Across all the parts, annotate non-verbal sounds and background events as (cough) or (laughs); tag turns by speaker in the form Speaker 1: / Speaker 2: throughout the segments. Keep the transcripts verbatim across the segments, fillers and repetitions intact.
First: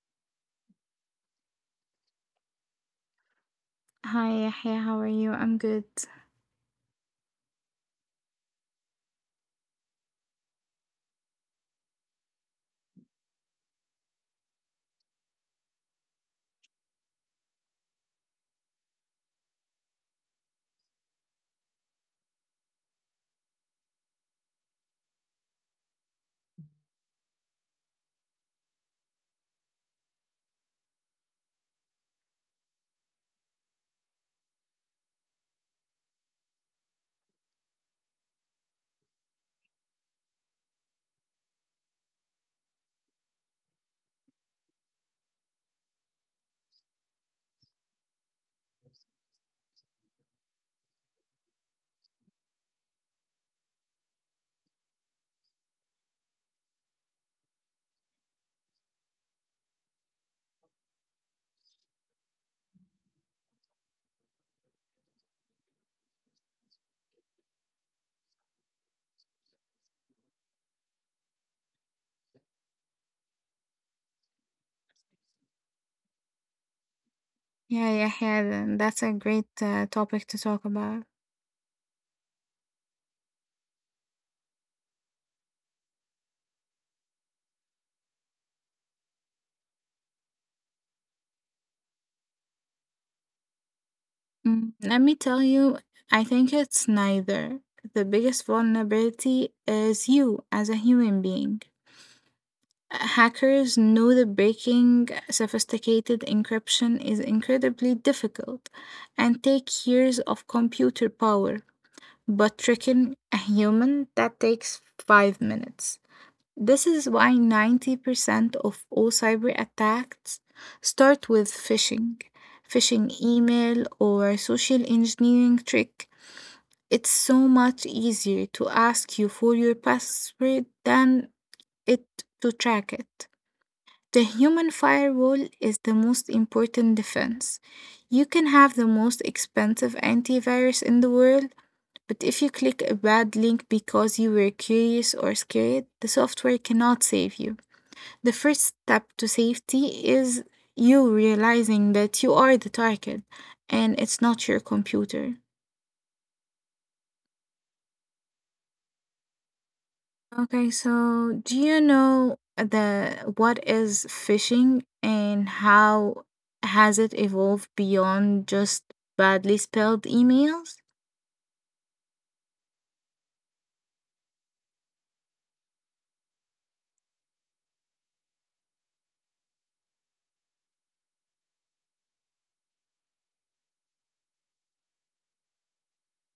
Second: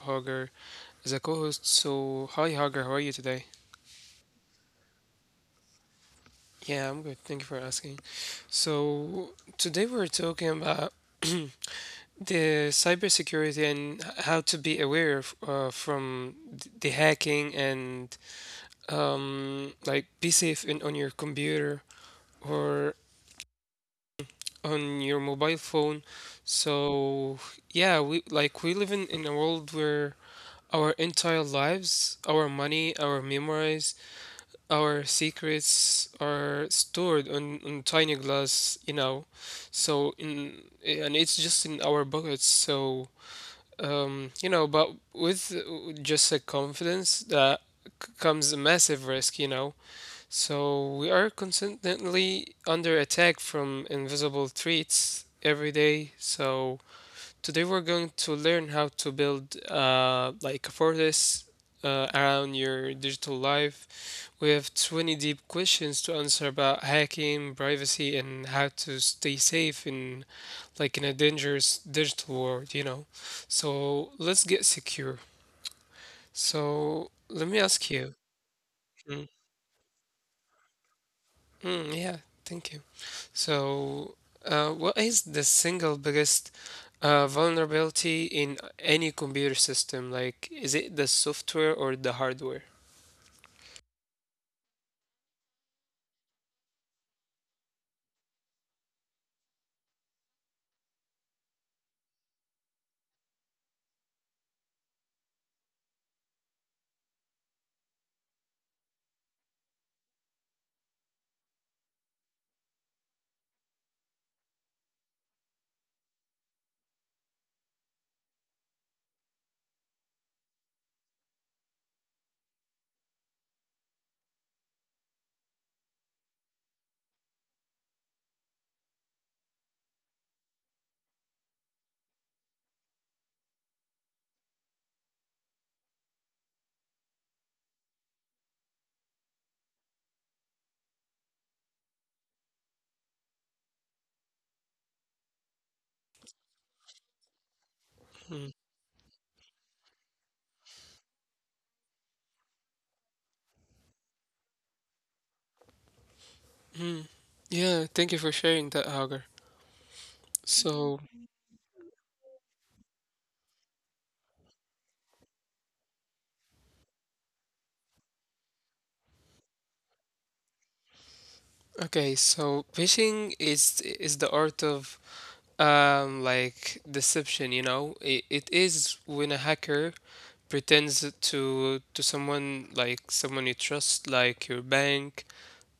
Speaker 1: Hagar as a co host. So, hi Hagar, how are you today?
Speaker 2: Hi, Yahya. How are you? I'm good.
Speaker 1: Yeah, I'm good. Thank you for asking. So, today we're talking about (clears throat) the cybersecurity and h- how to be aware of, uh, from th- the hacking and um, like be safe in, on your computer or on your mobile phone. So yeah, we like we live in, in a world where our entire lives, our money, our memories, our secrets are stored on, on tiny glass, you know. So in And it's just in our pockets. So um, you know, but with just a confidence that c- comes a massive risk, you know. So we are constantly under attack from invisible threats every day. So today we're going to learn how to build uh, like a fortress uh, around your digital life. We have twenty deep questions to answer about hacking, privacy, and how to stay safe in, like, in a dangerous digital world, you know. So let's get secure. So let me
Speaker 2: Yeah,
Speaker 1: ask
Speaker 2: Yahya,
Speaker 1: you.
Speaker 2: th- that's a great
Speaker 1: Mm,
Speaker 2: uh, topic to talk about.
Speaker 1: mm, yeah, thank you. So, uh, what is the single biggest uh, vulnerability in any computer system? Like, is it the software or the hardware?
Speaker 2: Mm, let me tell you, I think it's neither. The biggest vulnerability is you as a human being. Hackers know that breaking sophisticated encryption is incredibly difficult and take years of computer power, but tricking a human that takes five minutes. This is why ninety percent of all cyber attacks start with phishing, phishing email, or social engineering trick. It's so much easier to ask you for your password than it to track it. The human firewall is the most important defense. You can have the most expensive antivirus in the world, but if you click a bad link because you were curious or scared, the software cannot save you. The first step
Speaker 1: Hmm.
Speaker 2: to safety is you realizing that you are the target and it's not your computer.
Speaker 1: Hmm. Yeah, thank you for sharing that, Hagar.
Speaker 2: Okay, so do
Speaker 1: So,
Speaker 2: you know the what is phishing and how has it evolved beyond just badly spelled emails?
Speaker 1: okay, so phishing is is the art of um like deception, you know? It, it is when a hacker pretends to to someone like someone you trust, like your bank,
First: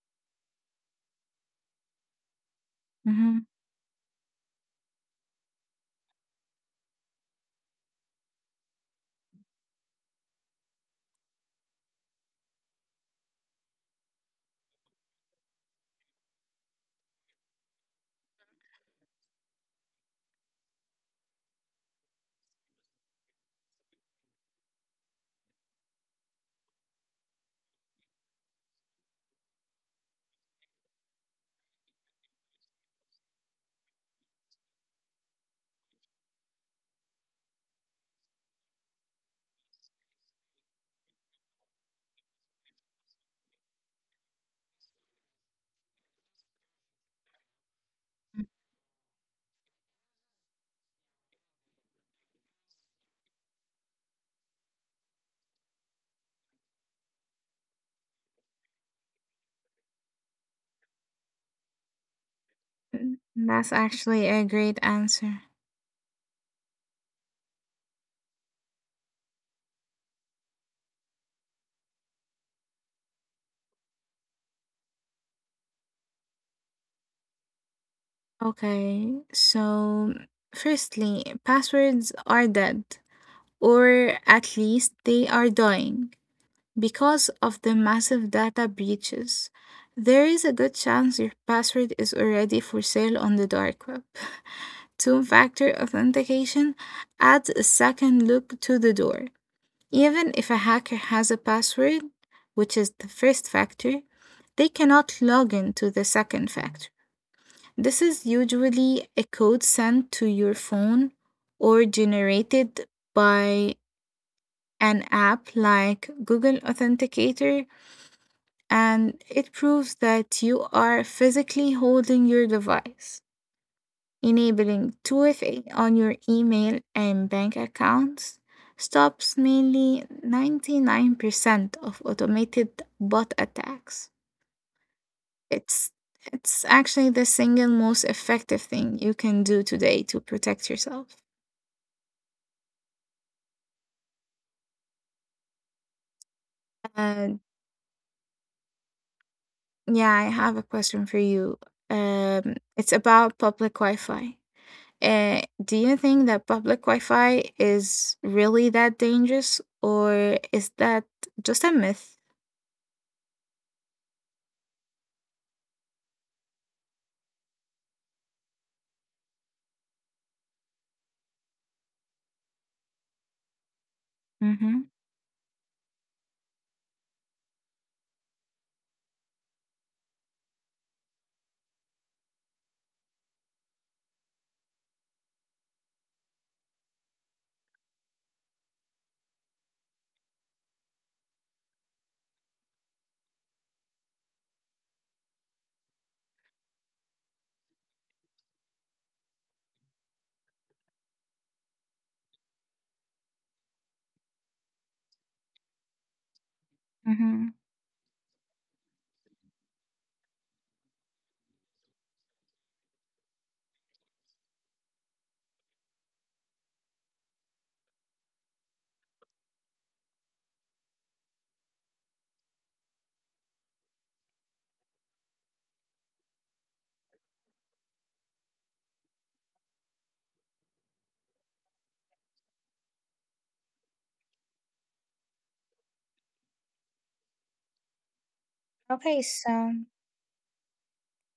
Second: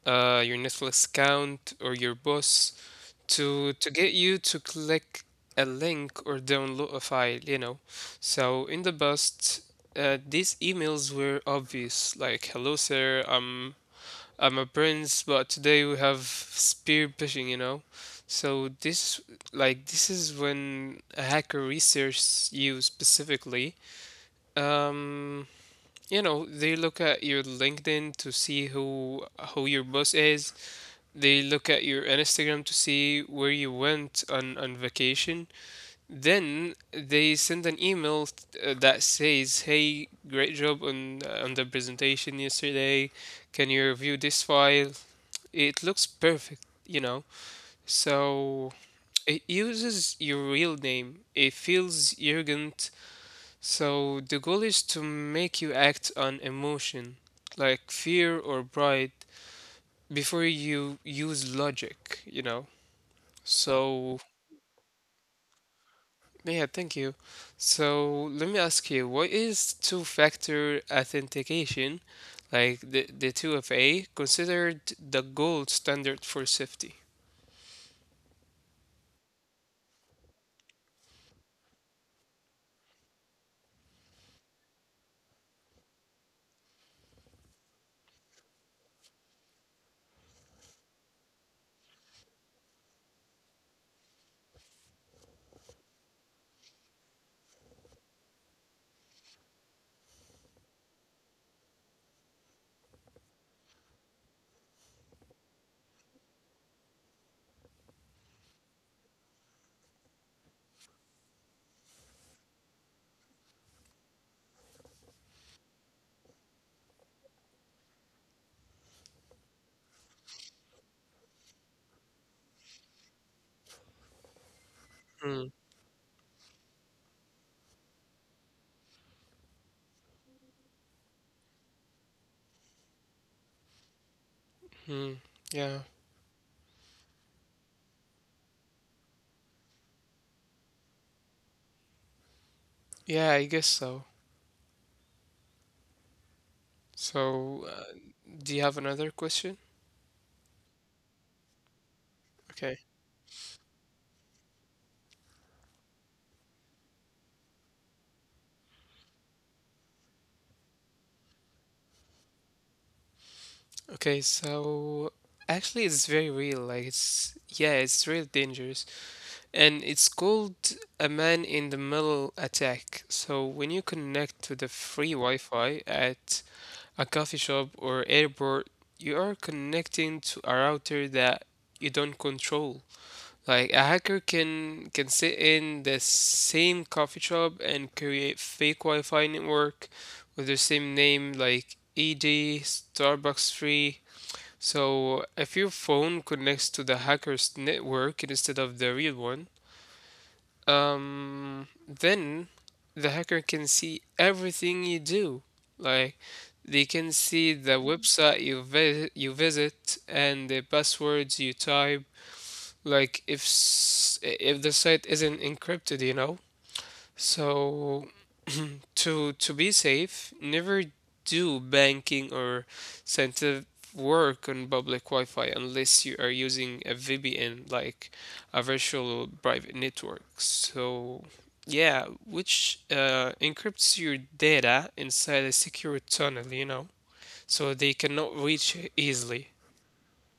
Speaker 1: uh, your Netflix account or your boss,
Speaker 2: Mm-hmm.
Speaker 1: to to get you to click a link or download a file, you know so in the past uh, these emails were obvious like, "Hello sir, i'm i'm a prince." But today we have spear phishing, you know so this like this is when a hacker research you specifically. um you know, they look at your LinkedIn to see who who your boss is. They look at your Instagram to see where you went on, on vacation. Then they send an email uh, that says, "Hey, great job on uh, on the presentation yesterday. Can you review this file? It looks perfect, you know." So it uses your real name. It feels arrogant. So the goal is to make you act on emotion, like fear or pride, before you use logic, you know?
Speaker 2: That's actually a
Speaker 1: So,
Speaker 2: great answer.
Speaker 1: yeah, thank you. So, let me ask you, what is two-factor authentication, like the the two F A, considered the gold standard for safety?
Speaker 2: Okay, so firstly, passwords are dead, or at least they are dying. Because of the massive data breaches, there is a good chance your password is already for sale on the dark web. Two factor authentication adds a second look to the door. Even if a hacker has a password, which is the first factor, they cannot log in to the second factor. This is usually a code sent to your phone or generated by an app like Google Authenticator and it proves that you are physically holding your device, enabling two F A on your email and bank accounts. Stops mainly ninety-nine percent of automated bot attacks.
Speaker 1: Mm-hmm.
Speaker 2: It's
Speaker 1: Yeah.
Speaker 2: it's actually the single most effective thing you can do today to protect yourself.
Speaker 1: Yeah, I guess so.
Speaker 2: Uh,
Speaker 1: So, uh, do you have another question?
Speaker 2: yeah, I have a question for you. Um, it's
Speaker 1: Okay.
Speaker 2: about public Wi-Fi. Uh, do you think that public Wi-Fi is really that dangerous, or is that just a myth?
Speaker 1: Okay, so actually it's very real. Like it's, yeah, it's really dangerous. And it's called a man in the middle attack. So when you
Speaker 2: Mm-hmm.
Speaker 1: connect to the free Wi-Fi at a coffee shop or airport, you are connecting to a router that you don't control. Like a hacker can can sit in the same coffee shop and create fake Wi-Fi network with the same name like E D, Starbucks Free. So if your phone connects to the hacker's network instead of the real one, um, then the hacker can see everything you do. Like
Speaker 2: Mm-hmm.
Speaker 1: they can see the website you vi- you visit and the passwords you type. Like if s- if the site isn't encrypted, you know. So to to be safe, never do banking or sensitive work on public Wi-Fi unless you are using a V P N, like a virtual private network. So yeah, which uh, encrypts your data inside a secure tunnel, you know, so they
Speaker 2: Okay,
Speaker 1: cannot reach
Speaker 2: so
Speaker 1: it easily.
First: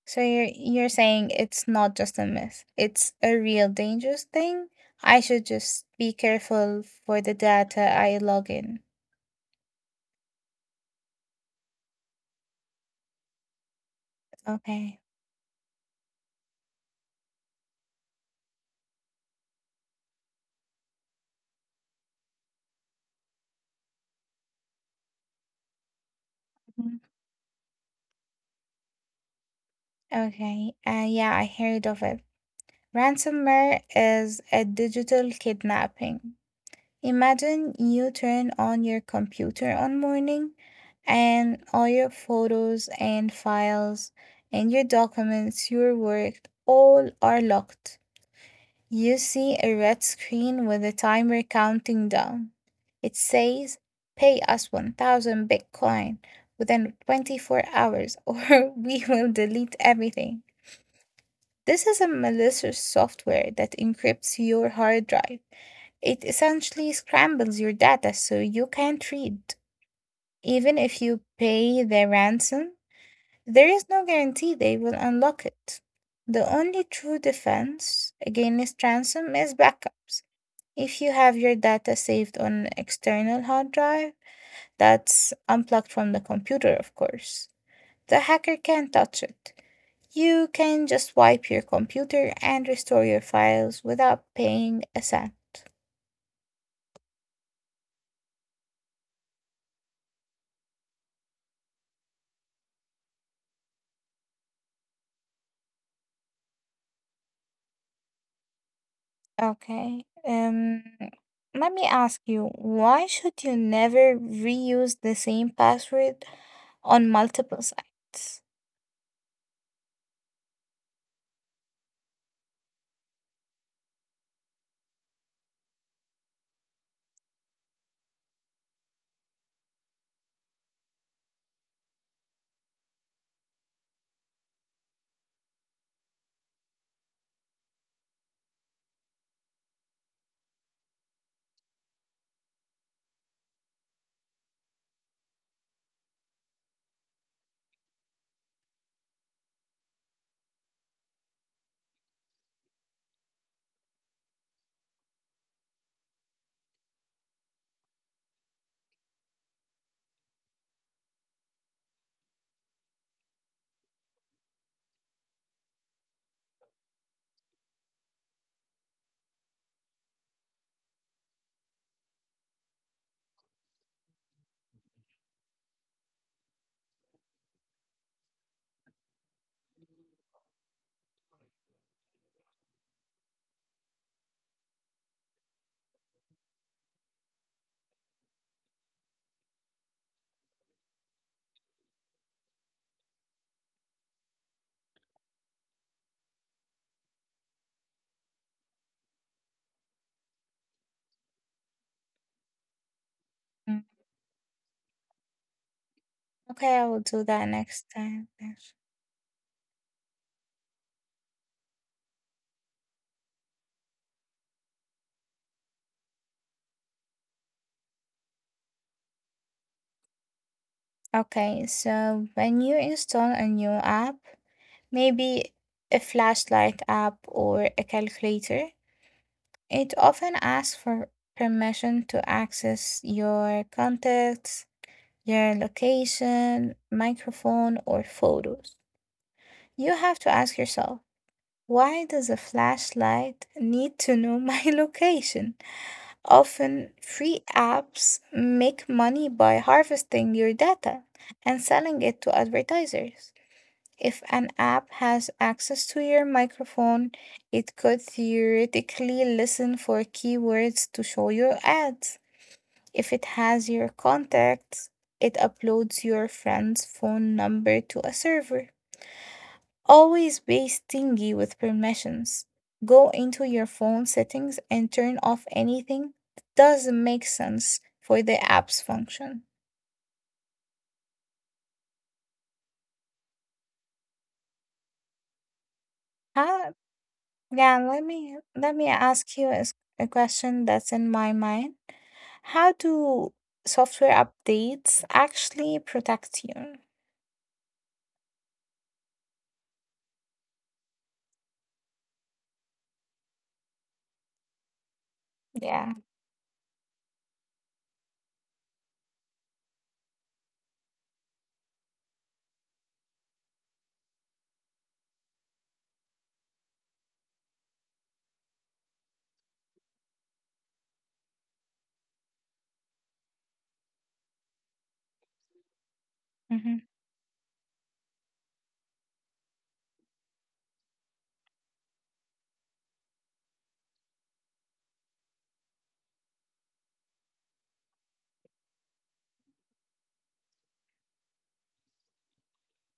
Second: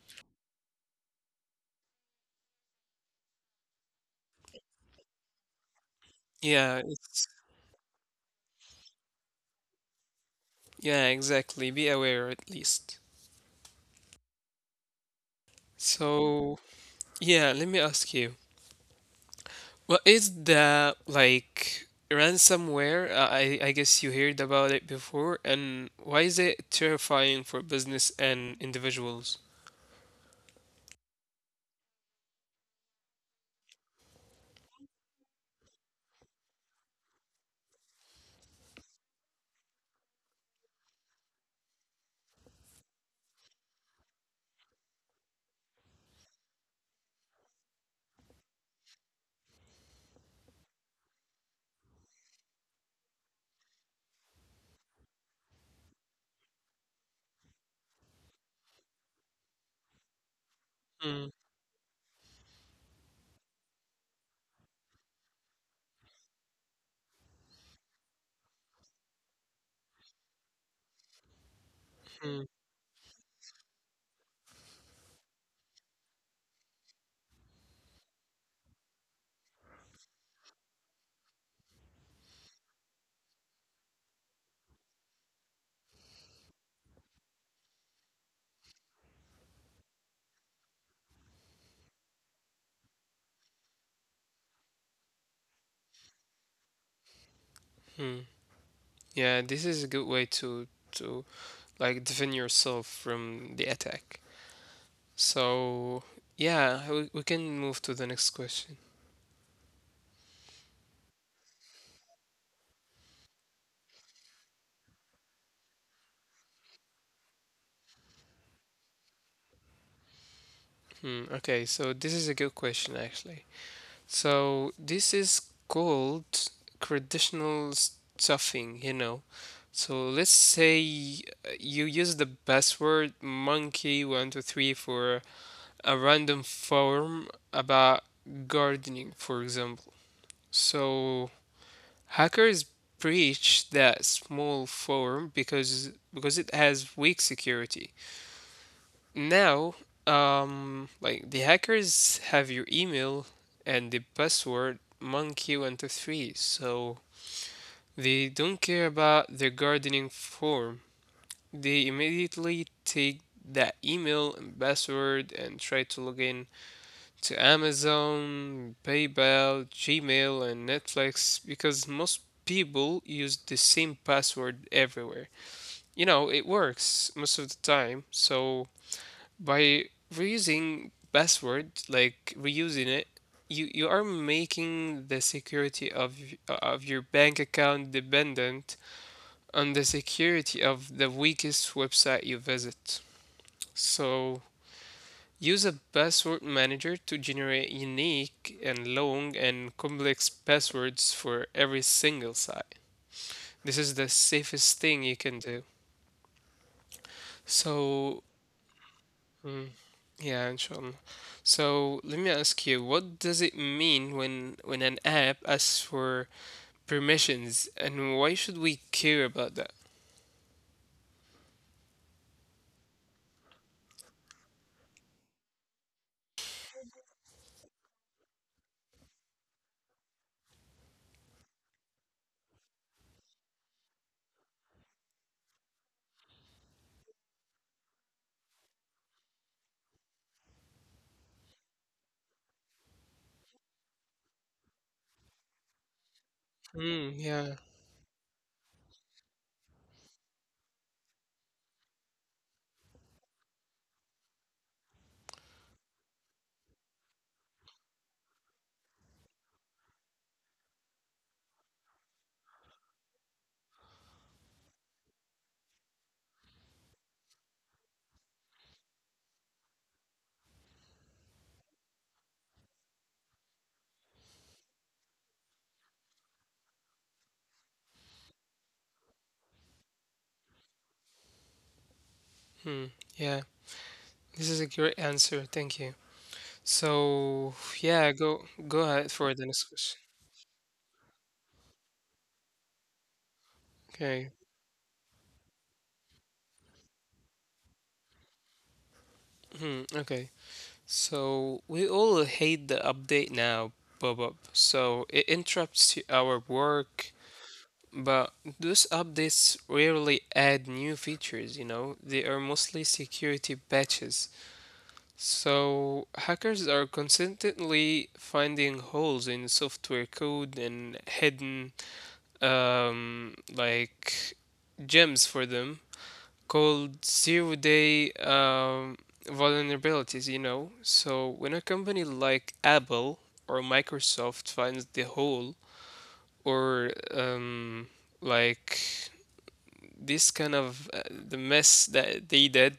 Speaker 2: so you're you're saying it's not just a myth. It's a real dangerous thing. I should just be careful
Speaker 1: Yeah,
Speaker 2: for the
Speaker 1: it's,
Speaker 2: data I log in.
Speaker 1: yeah, exactly. Be aware at least.
Speaker 2: Okay.
Speaker 1: So yeah, let me ask you. Well, is the like ransomware? Uh, I I guess you heard about it before, and why is it
Speaker 2: Mhm.
Speaker 1: terrifying for business and individuals?
Speaker 2: Okay. Uh, yeah, I heard of it. Ransomware is a digital kidnapping. Imagine you turn on your computer on morning and all your photos and files and your documents, your work, all are locked. You see a red screen with a timer counting down. It says, pay us one thousand Bitcoin within twenty-four hours or (laughs) we will delete everything.
Speaker 1: Mm,
Speaker 2: This is a malicious software that encrypts your hard drive. It essentially scrambles your data so you can't read. Even if you pay the
Speaker 1: mm,
Speaker 2: ransom, there is no guarantee they will unlock it. The only true defense against ransom is backups. If you have your data saved on an external hard drive that's unplugged from the computer, of course, the hacker can't touch it. You can just wipe your computer and restore your files without paying a cent.
Speaker 1: mm. Yeah, this is a good way to to like defend yourself from the attack. So yeah, we, we can move to the next question.
Speaker 2: Okay. Um, let me ask you, why should you never reuse the same password on multiple sites?
Speaker 1: Hmm, okay, so this is a good question actually. So this is called traditional stuffing, you know. So let's say uh, you use the password monkey one two three for a random form about gardening, for example. So hackers breach that small form because because it has weak security. Now, um, like the hackers have your email and the password monkey one two three, so they don't care about the gardening form. They immediately take that email and password and try to log in to Amazon, PayPal, Gmail, and Netflix because most people use the same password everywhere. You know, it works most of the time, so by reusing password, like reusing it, you you are making the security of y- of your bank account dependent on the security of the weakest website you visit. So use a password manager to generate unique and long and complex passwords for every single site. This is
Speaker 2: Mm,
Speaker 1: the safest thing you can do.
Speaker 2: Okay, I will do that next
Speaker 1: so
Speaker 2: time. Then.
Speaker 1: mm, Yeah, inshallah. So let me ask you, what does it mean when when an app asks for permissions, and why should we care about that?
Speaker 2: Okay, so when you install a new app, maybe a flashlight app or a calculator. It often asks for permission to access your contacts, your location, microphone, or photos. You have to ask yourself why does a flashlight need to know (laughs) my location?
Speaker 1: Hmm.
Speaker 2: Often,
Speaker 1: Yeah.
Speaker 2: free apps make money by harvesting your data and selling it to advertisers. If an app has access to your microphone, it could theoretically listen for keywords to show your ads. If it has your contacts, it uploads your friend's phone number to a server. Always be stingy with permissions. Go into your phone settings and turn off anything that doesn't make sense for the app's function.
Speaker 1: Hmm. Yeah. This is a great answer. Thank you.
Speaker 2: How
Speaker 1: So
Speaker 2: Yeah,
Speaker 1: yeah,
Speaker 2: let
Speaker 1: go
Speaker 2: me
Speaker 1: go
Speaker 2: let
Speaker 1: ahead
Speaker 2: me
Speaker 1: for the next
Speaker 2: ask you a,
Speaker 1: question.
Speaker 2: s- a question that's in my mind. How do
Speaker 1: Okay.
Speaker 2: software updates actually protect you?
Speaker 1: Hmm. Okay. So we all hate the update now, Bob. So it interrupts y-
Speaker 2: Yeah.
Speaker 1: our work. But those updates rarely add new features, you know, they are mostly security patches. So hackers are constantly finding holes in software code and hidden, um, like gems for them, called
Speaker 2: Hmm.
Speaker 1: zero day um, vulnerabilities, you know. So when a company like Apple or Microsoft finds the hole, or um, like this kind of uh, the mess that they did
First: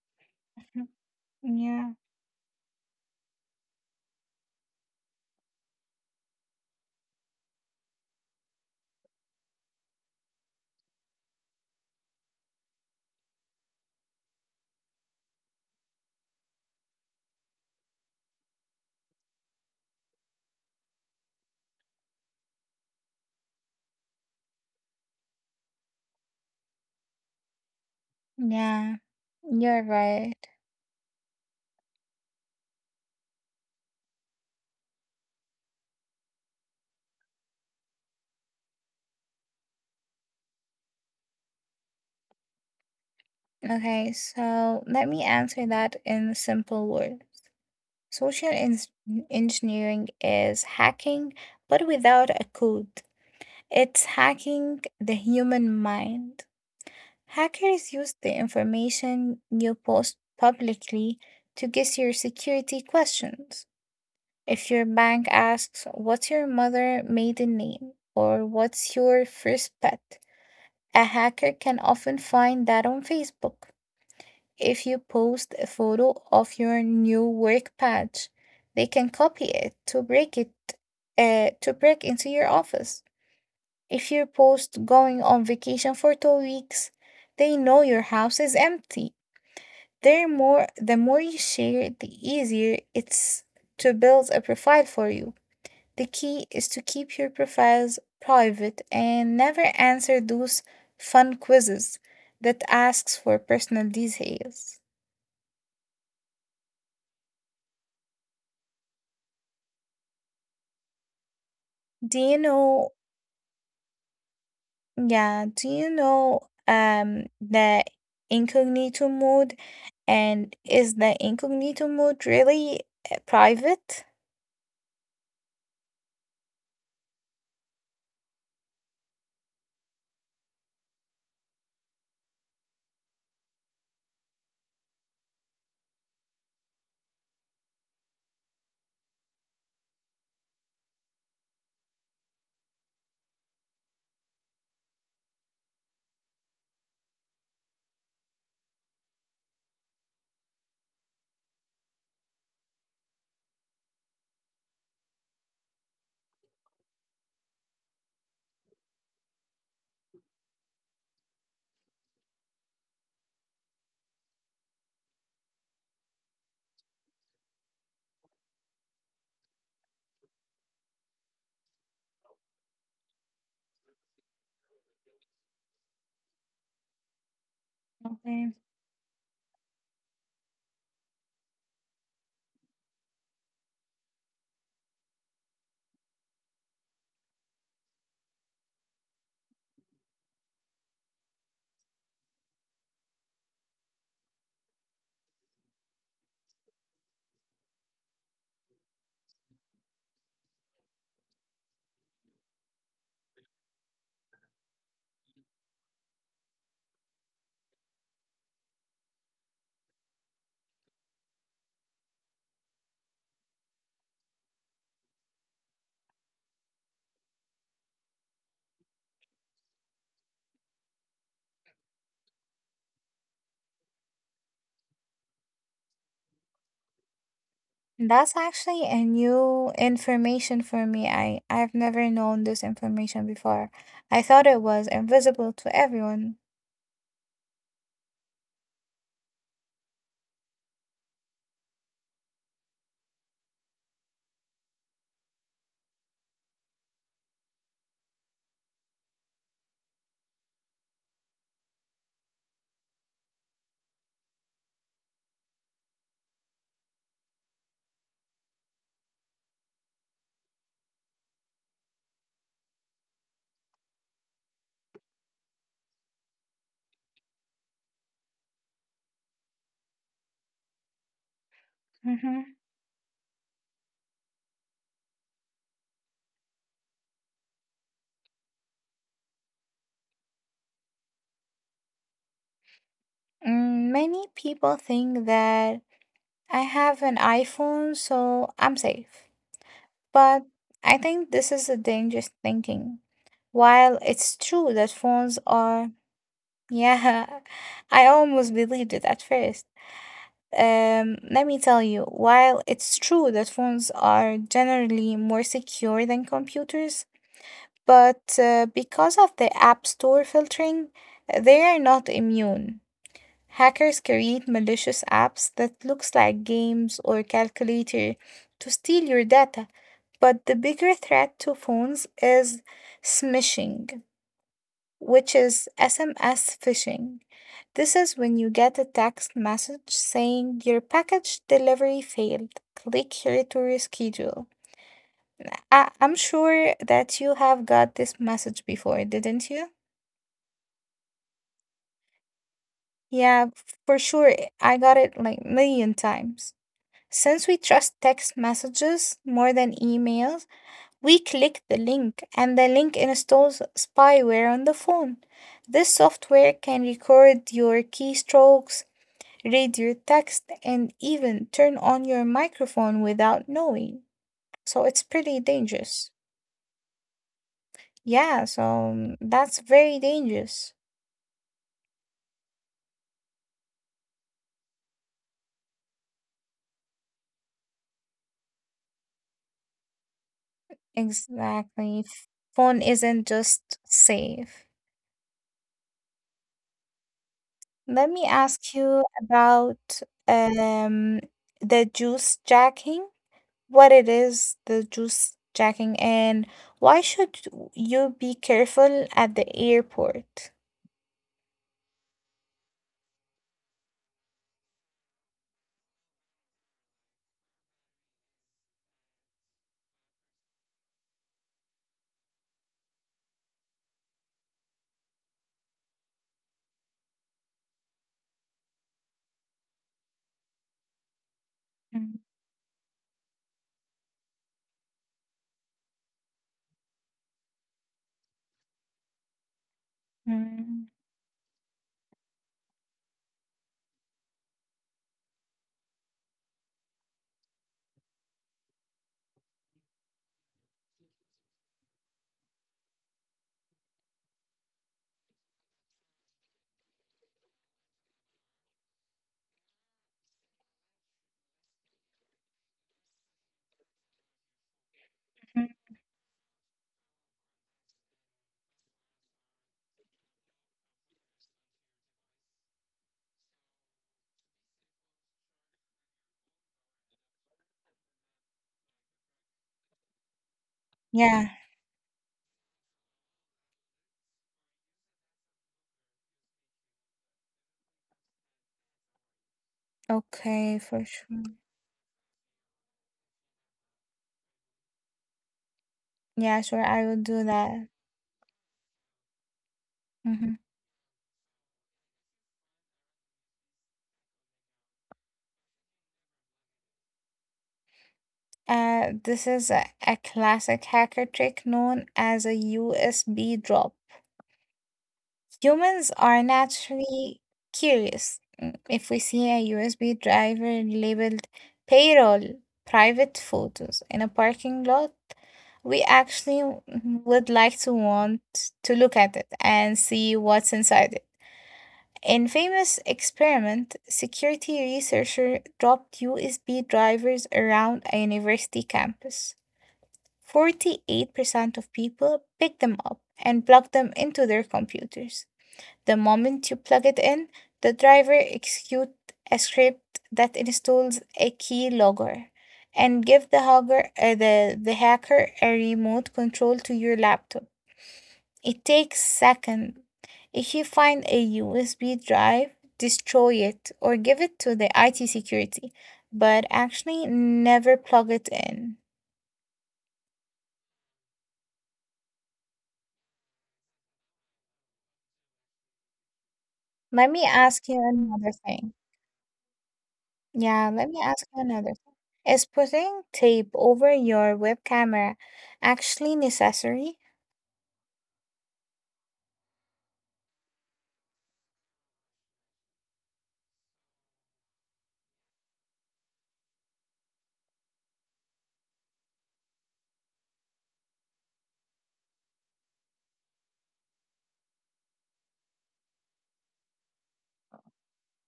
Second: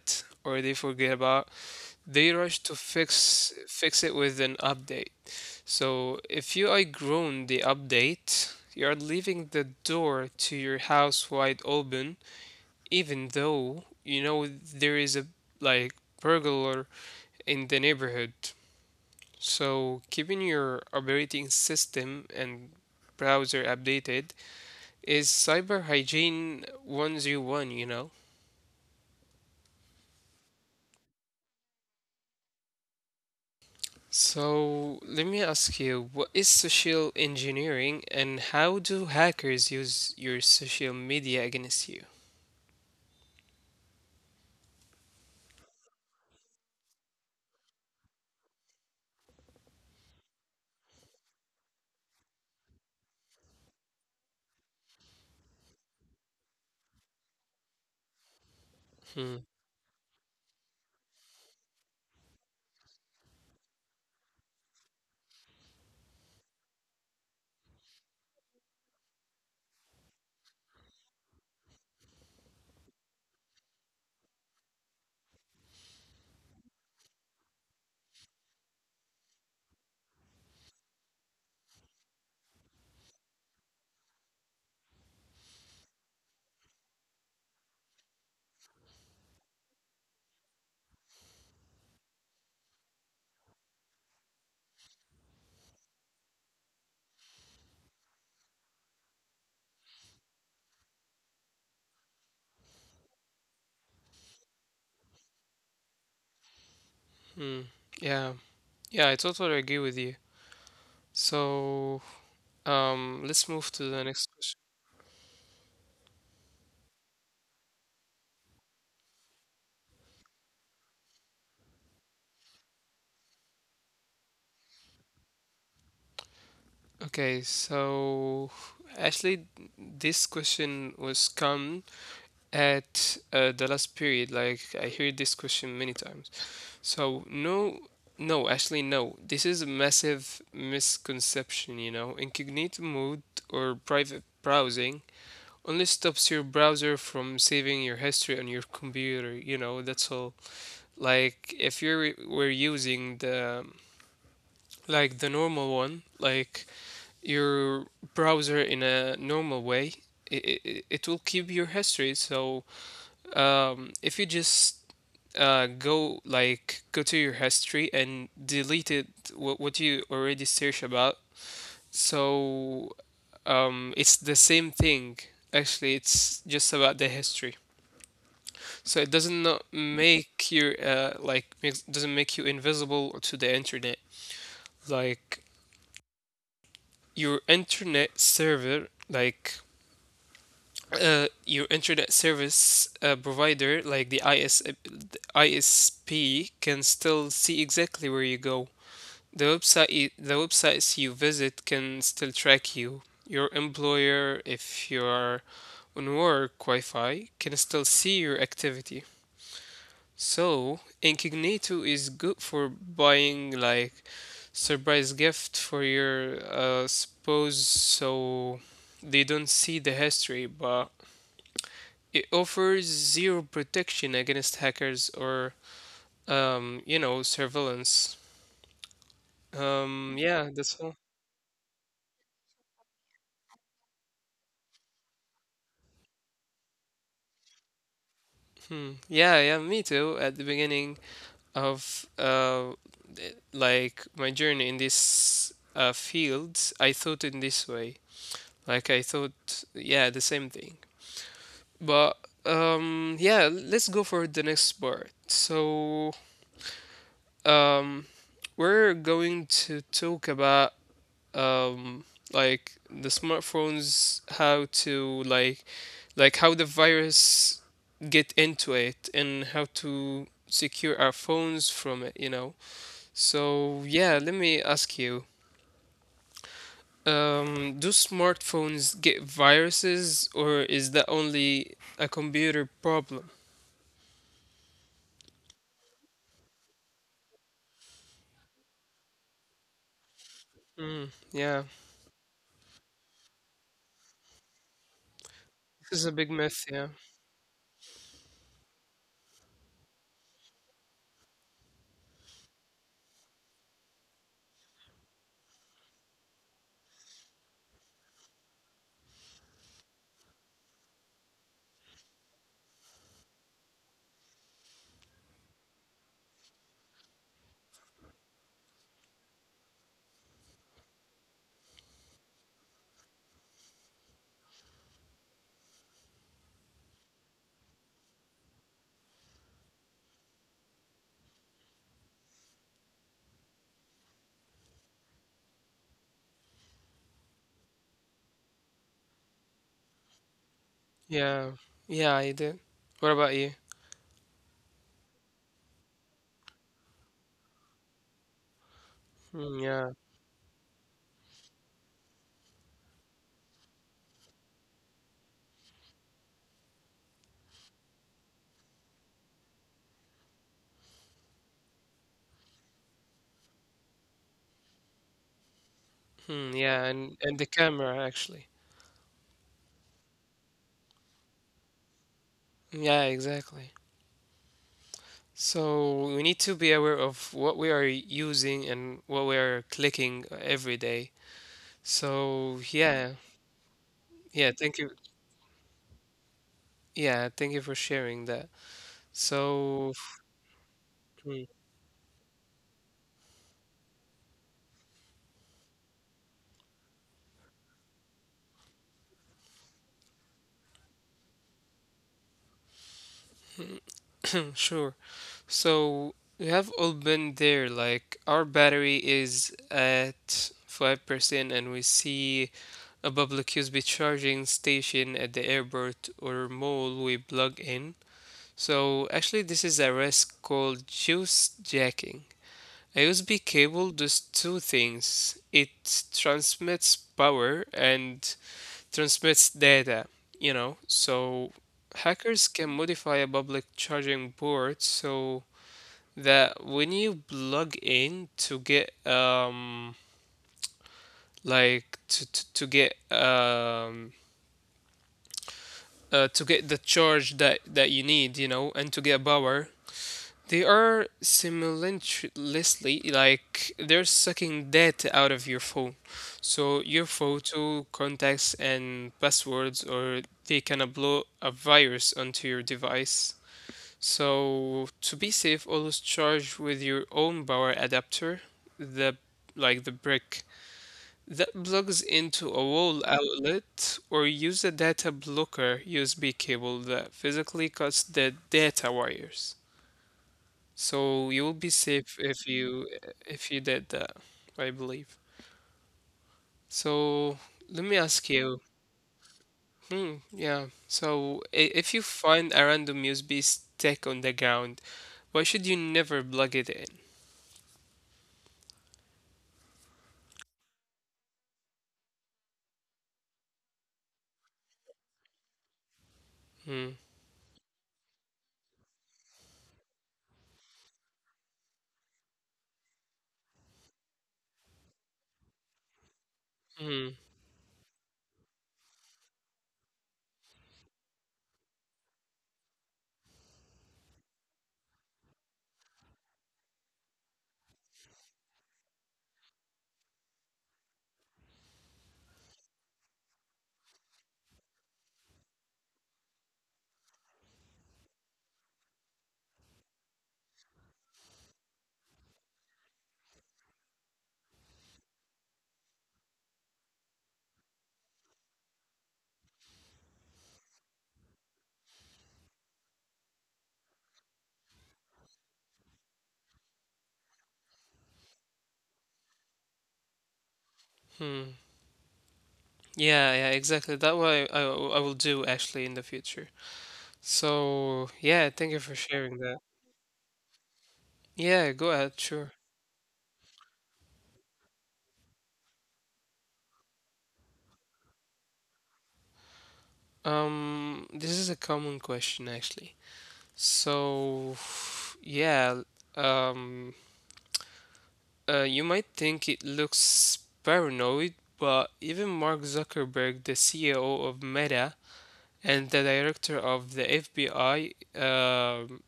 Speaker 1: or they forget about,
Speaker 2: Yeah.
Speaker 1: they rush to fix fix it with an update. So if you outgrown the update, you're leaving the door to your house wide open, even though you know there is a, like, burglar in the neighborhood. So keeping your operating system and browser updated is cyber hygiene one oh one, you know.
Speaker 2: Yeah. You're right.
Speaker 1: So let me ask you, what is social engineering and how do hackers use your social media against you?
Speaker 2: Okay, so let me answer that in simple words. Social en- engineering is hacking, but without a code. It's hacking the human mind. Hackers use the
Speaker 1: Hmm.
Speaker 2: information you post publicly to guess your security questions. If your bank asks, "What's your mother maiden name?" or "What's your first pet?", a hacker can often find that on Facebook. If you post a photo of your new work badge, they can copy it to break it uh, to break into your office. If you post going on vacation for two weeks, they know your house is empty. They're more the more you share, the easier it's to build a profile for you. The key is to keep your profiles private and never answer those fun quizzes that asks for personal details.
Speaker 1: Hmm. Yeah. Yeah, I totally agree with you. So,
Speaker 2: Do you
Speaker 1: um,
Speaker 2: know,
Speaker 1: let's move to the next question.
Speaker 2: yeah, do you know um the incognito mode, and is the incognito mode really uh, private?
Speaker 1: Okay, so actually, this question was come at uh, the last period. Like I heard this question many times. So no, no, actually no. This is a massive misconception, you know. Incognito mode or private browsing only stops your browser from saving your history on your computer, you know, that's all. Like if you were using the, like, the normal one, like your browser in a normal way, it, it, it will keep your history. So um, if you just uh, go like go to your history and delete it, what, what you already search about. So um, it's the same thing, actually. It's just about the history, so it
Speaker 2: Okay.
Speaker 1: doesn't not make your uh, like makes, doesn't make you invisible to the internet. Like your internet server, like uh, your internet service uh, provider, like the I S, uh, the I S P, can still see exactly where you go. The website the websites you visit can still track you. Your employer, if you are on work Wi-Fi, can still see your activity. So, incognito is good for buying, like, surprise gift for your uh, spouse so they don't see the history, but it offers zero protection against hackers or um, you know, surveillance.
Speaker 2: That's actually a
Speaker 1: Um,
Speaker 2: new
Speaker 1: yeah, that's all.
Speaker 2: information for me. I I've never known this information before. I thought it was invisible to everyone.
Speaker 1: Hmm. Yeah, yeah, me too. At the beginning of uh, th- like my journey in this uh, field, I thought in this way. Like I thought, yeah, the same thing. But um, yeah, let's go for the next part. So um, we're going to talk about um, like the smartphones, how to like like how the virus get into it and how to secure our phones from it, you know. So
Speaker 2: Mm-hmm.
Speaker 1: yeah, let me ask you, um, do smartphones get viruses or is that only a computer problem?
Speaker 2: Mm, many people think that I have an iPhone, so I'm safe.
Speaker 1: mm,
Speaker 2: But
Speaker 1: yeah,
Speaker 2: I think this is a dangerous thinking. While it's true that
Speaker 1: this is a big
Speaker 2: phones
Speaker 1: myth, yeah.
Speaker 2: are, yeah, (laughs) I almost believed it at first. Um, let me tell you, while it's true that phones are generally more secure than computers, but uh, because of the App Store filtering, they are not immune. Hackers create malicious apps that looks like games or calculator to steal your data. But the bigger threat to phones is smishing, which is S M S phishing. This is when you get a text message saying your package delivery failed. Click here to reschedule. I- I'm sure that you have got this message before, didn't you?
Speaker 1: Yeah, yeah, I did. What about you?
Speaker 2: Yeah, for sure. I got it like million times. Since we trust text
Speaker 1: Hmm, yeah.
Speaker 2: messages more than emails, we click the link and the link installs spyware on the phone. This software can record your keystrokes, read your text, and even turn on your microphone without knowing. So it's pretty
Speaker 1: Hmm, yeah,
Speaker 2: dangerous.
Speaker 1: and and the camera actually.
Speaker 2: Yeah, so mm, that's very dangerous.
Speaker 1: Yeah, exactly. So we need to be aware of what we are using and what we are clicking every day. So
Speaker 2: Exactly.
Speaker 1: yeah,
Speaker 2: Phone isn't
Speaker 1: yeah, thank
Speaker 2: just
Speaker 1: you.
Speaker 2: safe.
Speaker 1: Yeah, thank you for sharing that.
Speaker 2: Let me ask
Speaker 1: So
Speaker 2: you about
Speaker 1: hmm,
Speaker 2: um the juice jacking. What it is, the juice jacking, and why should you be careful at the airport?
Speaker 1: sure. So we have all been there. Like our battery is at five percent, and we see a public U S B charging station at the airport or mall. We plug in. So actually, this is a risk called juice jacking. A
Speaker 2: Mhm,
Speaker 1: U S B cable does two things. It transmits power and transmits data, you know. So hackers can modify a public charging board so that when you plug in to get um like to to, to get um uh, to get the charge that that you need, you know, and to get power, they are simultaneously, like, they're sucking data out of your phone. So
Speaker 2: mhm.
Speaker 1: your photo, contacts, and passwords, or they can upload a virus onto your device. So to be safe, always charge with your own power adapter, the like the brick that plugs into
Speaker 2: Yeah.
Speaker 1: a wall outlet, or use a data blocker U S B cable that physically cuts the data wires. So you'll
Speaker 2: Okay,
Speaker 1: be
Speaker 2: for
Speaker 1: safe
Speaker 2: sure.
Speaker 1: if you if you did that, I believe. So
Speaker 2: Yeah, sure,
Speaker 1: let
Speaker 2: I will
Speaker 1: me
Speaker 2: do
Speaker 1: ask you.
Speaker 2: that.
Speaker 1: Hmm, yeah.
Speaker 2: Hmm.
Speaker 1: So i- if you find a random U S B stick on the ground, why should you never plug it in?
Speaker 2: Uh, this is a, a classic hacker trick known as a U S B drop. Humans
Speaker 1: Hmm.
Speaker 2: are naturally curious. Mm, If we see a U S B driver labeled payroll, private photos in a parking lot, we
Speaker 1: Hmm.
Speaker 2: actually w- would like to want to look at it and see what's inside it. In famous experiment, security researcher dropped U S B drivers around a university campus. forty-eight percent of people picked them up and plugged them into their computers. The moment you plug it in, the driver executes a script that installs a key logger and give the hacker, uh, the, the hacker a remote control to your laptop. It takes seconds. If you find a U S B drive, destroy it or give it to the I T security, but actually never plug it in.
Speaker 1: Hmm. Yeah, yeah, exactly. That why I, I will do actually in the future.
Speaker 2: Let me ask you
Speaker 1: So
Speaker 2: another
Speaker 1: yeah, thank you
Speaker 2: thing.
Speaker 1: for sharing that.
Speaker 2: Yeah, let me ask you
Speaker 1: Yeah,
Speaker 2: another
Speaker 1: go
Speaker 2: thing.
Speaker 1: ahead, sure.
Speaker 2: Is putting tape over your web camera actually necessary?
Speaker 1: Um, this is a common question actually. So yeah, um, Uh, you might think it looks paranoid, but even Mark Zuckerberg, the C E O of Meta, and the director of the F B I, um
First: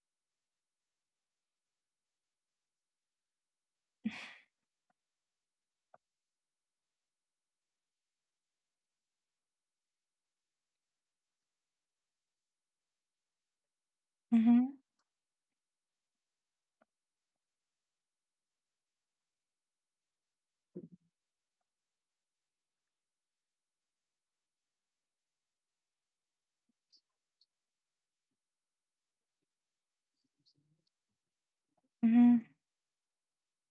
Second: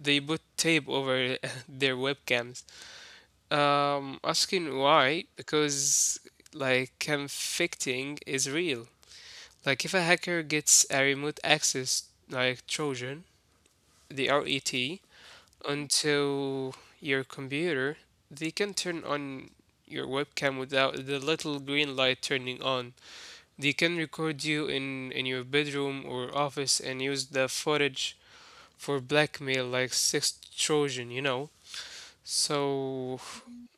Speaker 1: they put tape over (laughs) their webcams. Um, asking why? Because like convicting is real. Like if a hacker gets a remote access like Trojan, the
Speaker 2: Mm-hmm.
Speaker 1: R E T, onto your computer, they can turn on your webcam without the little green light turning on. They can record you in, in your bedroom or office and use the footage for blackmail like sex Trojan, you know.
Speaker 2: Mm-hmm.
Speaker 1: So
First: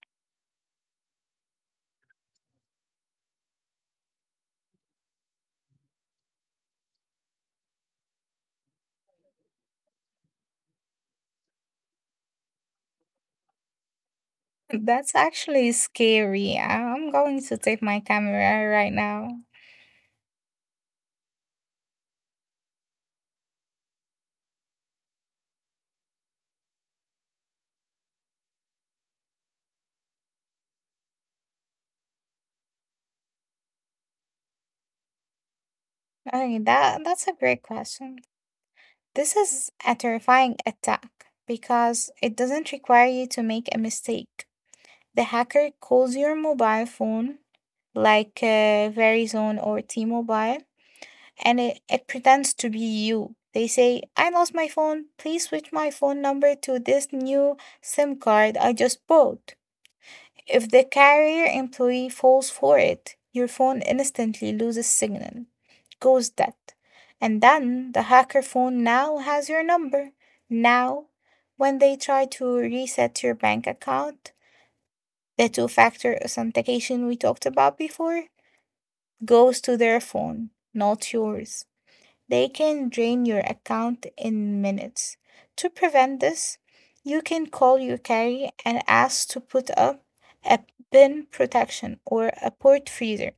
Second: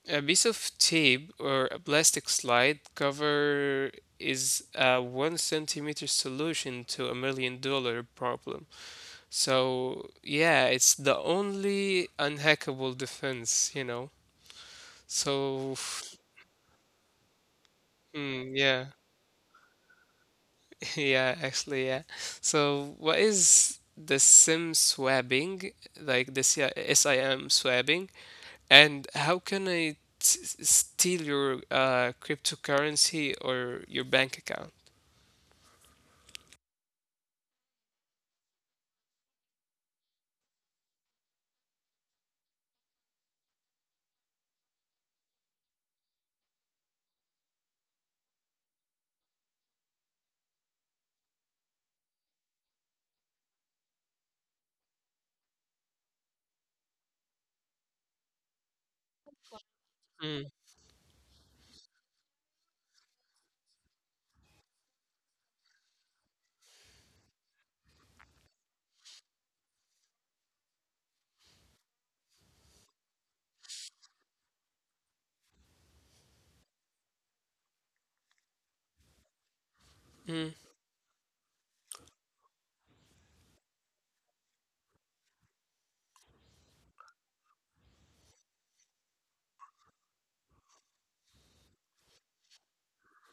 Speaker 1: a piece of tape or a plastic slide cover is a one centimeter solution to a million dollar problem. So yeah, it's the only unhackable defense, you know.
Speaker 2: (laughs) That's actually
Speaker 1: So
Speaker 2: scary. I- I'm going to tape my
Speaker 1: mm,
Speaker 2: camera
Speaker 1: yeah,
Speaker 2: right now.
Speaker 1: (laughs) yeah, actually, yeah. So what is the SIM swapping, like the C- I SIM swapping, and how can I t- steal your uh, cryptocurrency or your bank account?
Speaker 2: Okay, that that's a great question. This is a terrifying attack because it doesn't require you to make a mistake. The hacker calls your mobile phone, like uh, Verizon or T Mobile, and it, it pretends to be you. They say, "I lost my phone. Please switch my phone number to this new SIM card I just bought."
Speaker 1: Mm,
Speaker 2: If the carrier employee falls for it, your phone instantly loses signal, goes dead, and then the hacker phone now has your number. Now, when they try to reset your bank account, the two factor authentication we talked about before goes to their phone,
Speaker 1: mm,
Speaker 2: not yours. They can drain your account in minutes. To prevent this, you can call your carrier and ask to put up a bin protection or a port freezer,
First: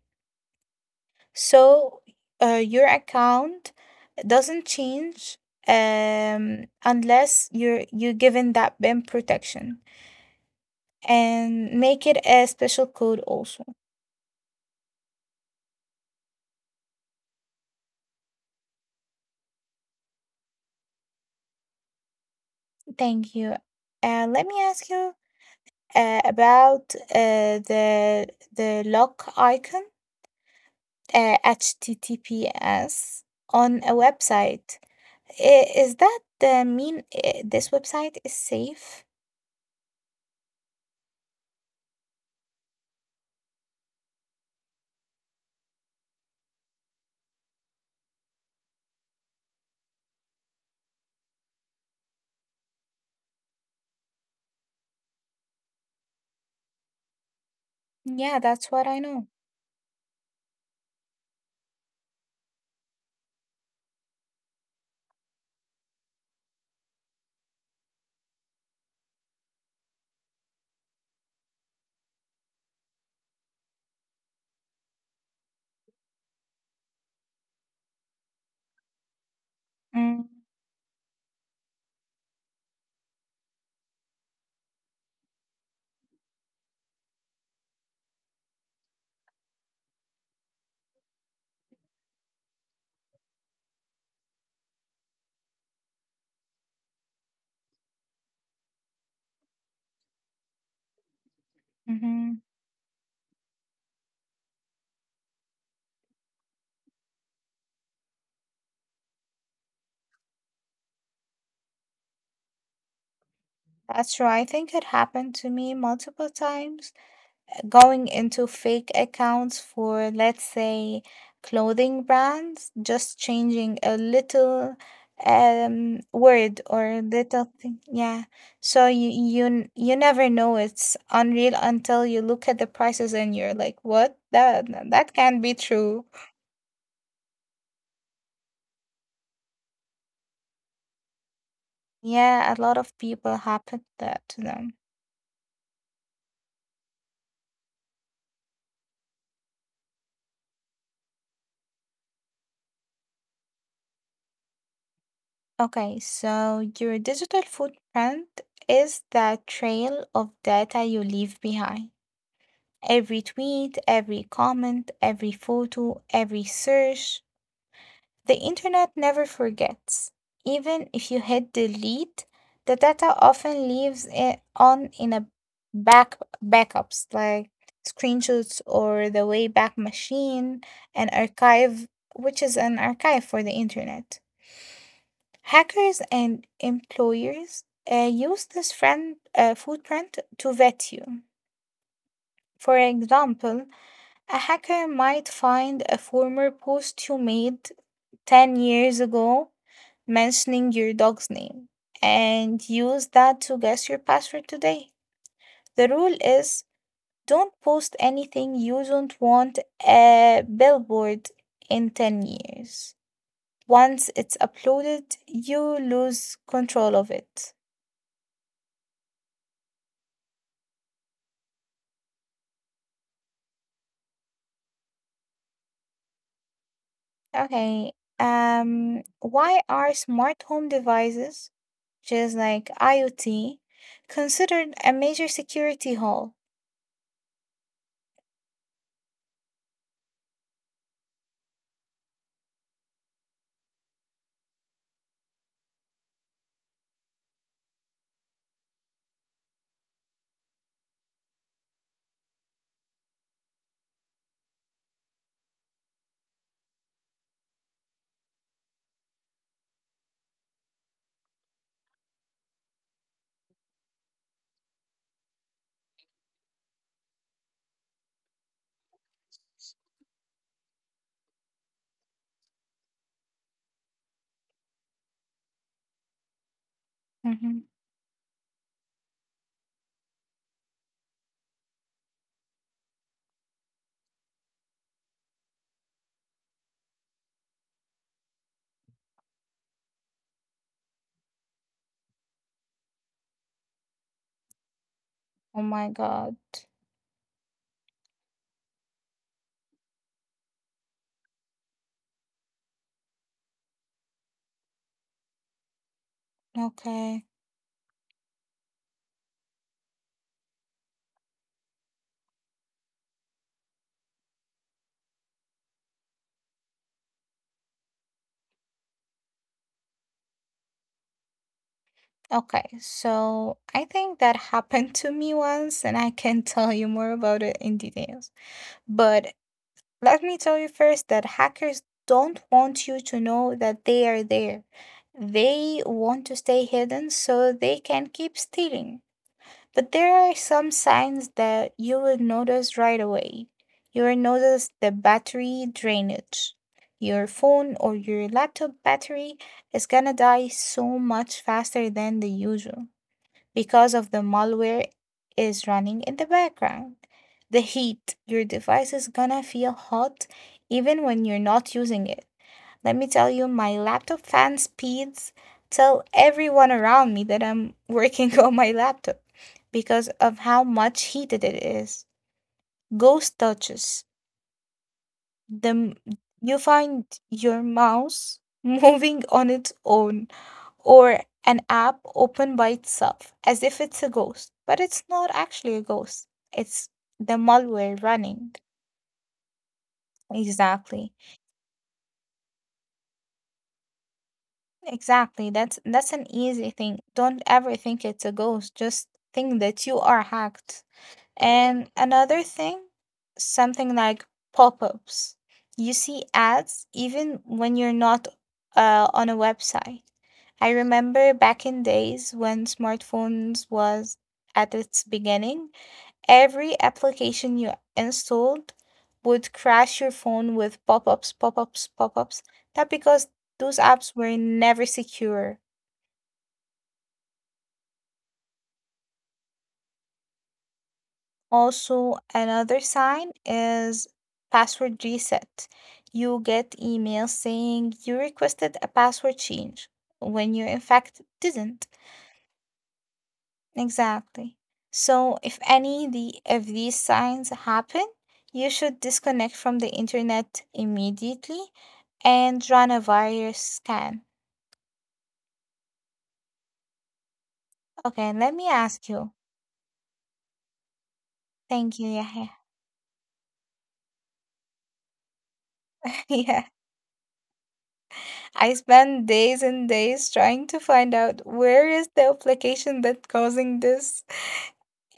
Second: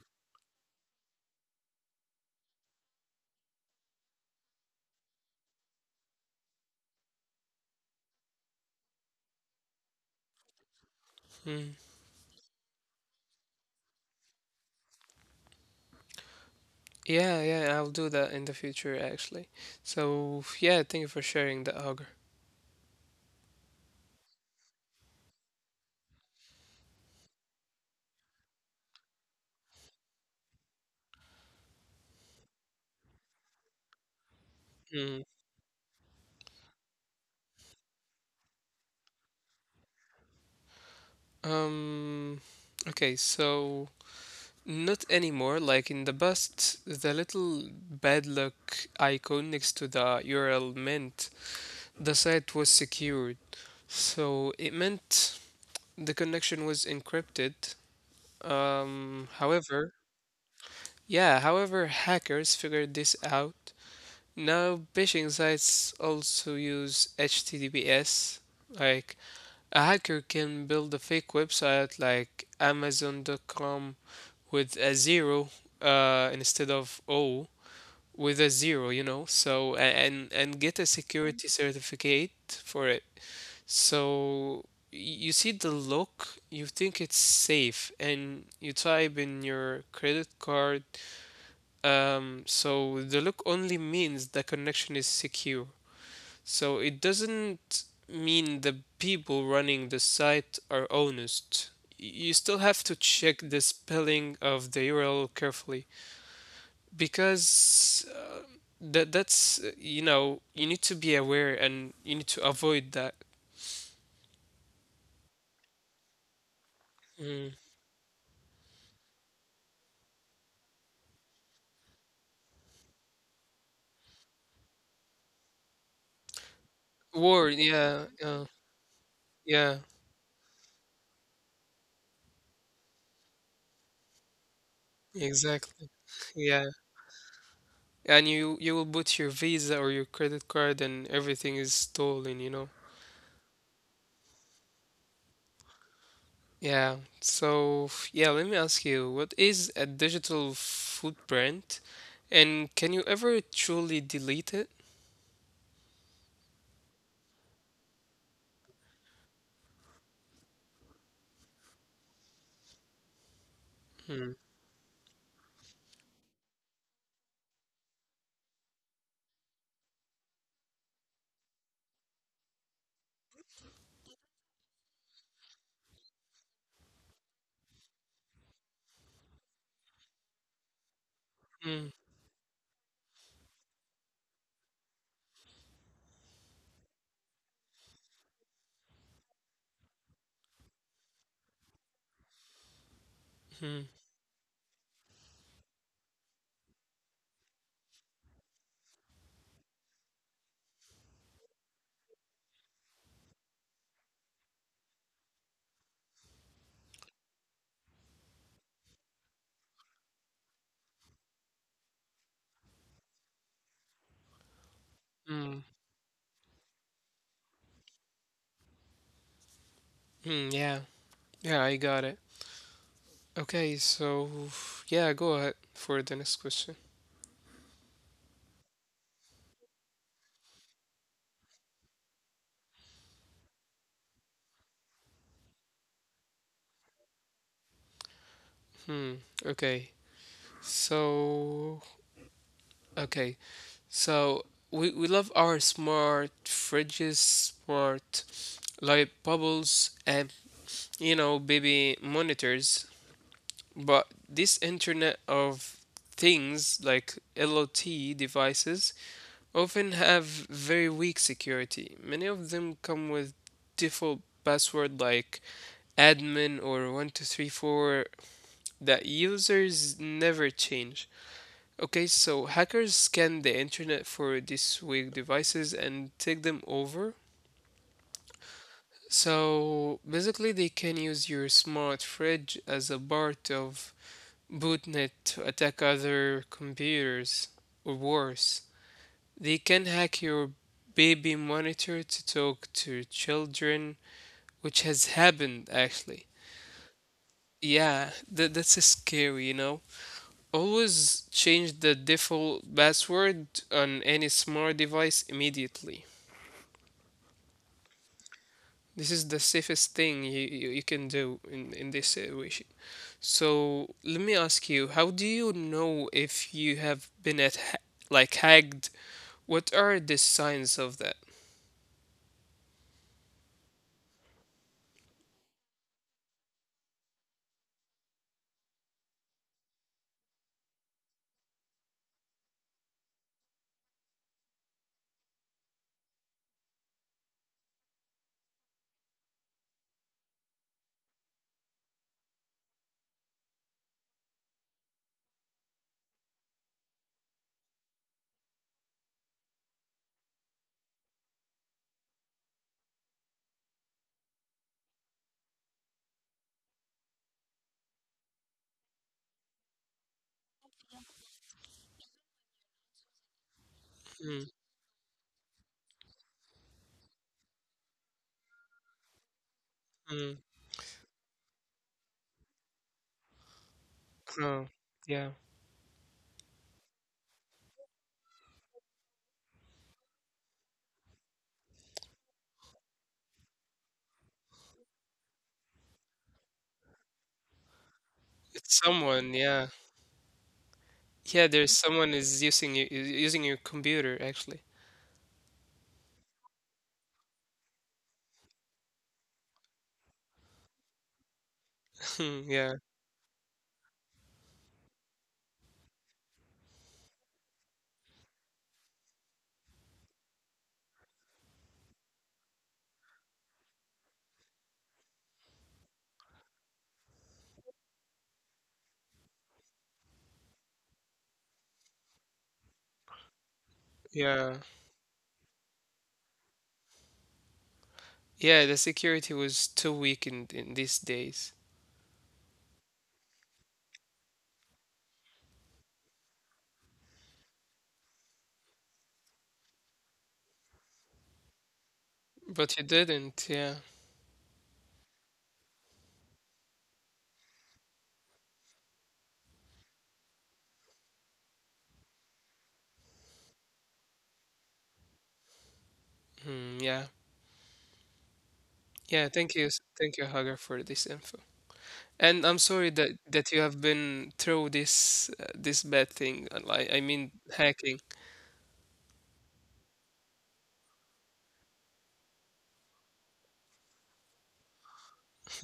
Speaker 2: so uh, your account doesn't change um, unless you're you're given that bin protection
Speaker 1: mm.
Speaker 2: and make it a special code also.
Speaker 1: Yeah, yeah, I'll do that in the future, actually. So yeah, thank you for sharing that, Augur.
Speaker 2: Thank you. Uh, let me ask you uh, about uh, the the lock icon, uh, H T T P S on a
Speaker 1: Mm.
Speaker 2: website. I- Is that uh, mean uh, this website is safe?
Speaker 1: Um, okay, so not anymore. Like in the past, the little bad luck icon next to the U R L meant the site was secured. So it meant the connection was encrypted.
Speaker 2: Yeah, that's what I know.
Speaker 1: Um, however, yeah, however, hackers figured this out. Now phishing sites also use H T T P S. Like A hacker can build a fake website like Amazon dot com with a zero uh, instead of O, with a zero, you know. So a- and and get a security certificate for it. So y- you see the look, you think it's safe, and you type in your credit card. Um, so the look only means the connection is secure. So it doesn't mean the people running the site are honest. You still
Speaker 2: Mm-hmm.
Speaker 1: have to check the spelling of the U R L carefully because uh, that that's uh, you know you need to be aware and you need to avoid that.
Speaker 2: That's true. I think it happened to me multiple times.
Speaker 1: Mm.
Speaker 2: Going into fake accounts for, let's say, clothing brands, just changing a little um word or
Speaker 1: Word,
Speaker 2: little
Speaker 1: yeah,
Speaker 2: thing,
Speaker 1: yeah,
Speaker 2: yeah. So you
Speaker 1: yeah,
Speaker 2: you n- you never know it's unreal until you look at the prices and you're like, what, that that
Speaker 1: exactly.
Speaker 2: can't be true.
Speaker 1: Yeah, and you you will put your Visa or your credit card and everything is stolen, you know.
Speaker 2: Yeah, a lot of people happen that to them.
Speaker 1: Yeah. So, yeah, let me ask you, what is a digital footprint, and can you ever truly delete it?
Speaker 2: Okay, so your digital footprint is the trail of data you leave behind. Every tweet,
Speaker 1: Hmm.
Speaker 2: every comment, every photo, every search, the internet never forgets. Even if you hit delete, the data often leaves it on in a back backups like screenshots or the Wayback Machine, an
Speaker 1: Hmm.
Speaker 2: archive, which is an archive for the internet. Hackers and employers uh, use this friend, uh, footprint to vet you. For
Speaker 1: Hmm.
Speaker 2: example, a hacker might find a former post you made ten years ago mentioning your dog's name and use that to guess your password today. The rule is, don't post anything you don't want a billboard in ten years. Once it's
Speaker 1: Hmm.
Speaker 2: uploaded, you lose control of it.
Speaker 1: Hmm. Yeah. Yeah, I got it. Okay, so yeah, go ahead for the next question.
Speaker 2: Okay. Um why are smart home devices, just like IoT, considered a major security hole?
Speaker 1: Hmm. Okay. So, okay. So we we love our smart fridges, smart light bubbles, and you know, baby monitors. But this Internet of Things, like L O T devices, often have very weak security. Many of them come with default password like admin or one two three four that users never change. Okay, so hackers scan the internet for these weak devices and take them over.
Speaker 2: Hmm.
Speaker 1: So basically, they can use your smart fridge as a part of botnet to attack other computers, or worse. They can hack your baby monitor to talk to children, which has happened
Speaker 2: Oh my
Speaker 1: actually.
Speaker 2: god.
Speaker 1: Yeah, that, that's scary, you know? Always change the default password on any smart device immediately.
Speaker 2: Okay.
Speaker 1: This is the safest thing you, you, you can do in, in this situation. So let me ask you, how do you know if you have been at ha- like hacked? What are the signs of that?
Speaker 2: Okay, so I think that happened to me once and I can (laughs) tell you more about it in details. But let me tell you first that hackers don't want you to know that they are there. They want to stay hidden so they can keep stealing. But there are some signs that you will notice right away. You will notice the battery drainage. Your phone or your laptop battery is gonna die so much faster than the usual because of the malware is running in the background. The heat, your device is gonna feel hot even when you're not using it. Let me tell you, my laptop
Speaker 1: Mm,
Speaker 2: fan speeds tell everyone around me that I'm working (laughs) on my laptop because
Speaker 1: mm,
Speaker 2: of how much heated it is. Ghost touches.
Speaker 1: oh, yeah.
Speaker 2: The m- you find your mouse (laughs) moving on its own, or an app open by itself as if it's a ghost, but it's not actually a ghost. It's the malware
Speaker 1: It's
Speaker 2: running.
Speaker 1: someone, yeah.
Speaker 2: Exactly.
Speaker 1: Yeah, there's someone is using you using your computer actually.
Speaker 2: Exactly. That's that's an easy thing. Don't ever think it's a ghost. Just think that you are hacked. And
Speaker 1: (laughs) Hmm,
Speaker 2: another
Speaker 1: yeah,
Speaker 2: thing, something like pop-ups. You see ads even when you're not uh, on a website. I remember back in days when smartphones was at its beginning, every application you installed would crash your phone with pop ups, pop ups, pop ups. That because those apps
Speaker 1: yeah.
Speaker 2: were never secure.
Speaker 1: Yeah, the security was too weak in in these days.
Speaker 2: Also, another sign is password reset. You get emails saying you requested a password change when you in fact didn't.
Speaker 1: But you didn't, yeah.
Speaker 2: Exactly. So if any the if these signs happen, you should disconnect from the internet immediately and run a virus scan.
Speaker 1: Hmm, yeah.
Speaker 2: Okay, let me
Speaker 1: Yeah,
Speaker 2: ask
Speaker 1: thank you.
Speaker 2: you.
Speaker 1: s- Thank you, Hagar, for this info.
Speaker 2: Thank
Speaker 1: And
Speaker 2: you,
Speaker 1: I'm sorry
Speaker 2: Yahya.
Speaker 1: that that you have been through this uh, this bad thing. uh,
Speaker 2: (laughs)
Speaker 1: I I
Speaker 2: Yeah.
Speaker 1: mean hacking.
Speaker 2: I spent days and days trying to find out where is the application that causing this.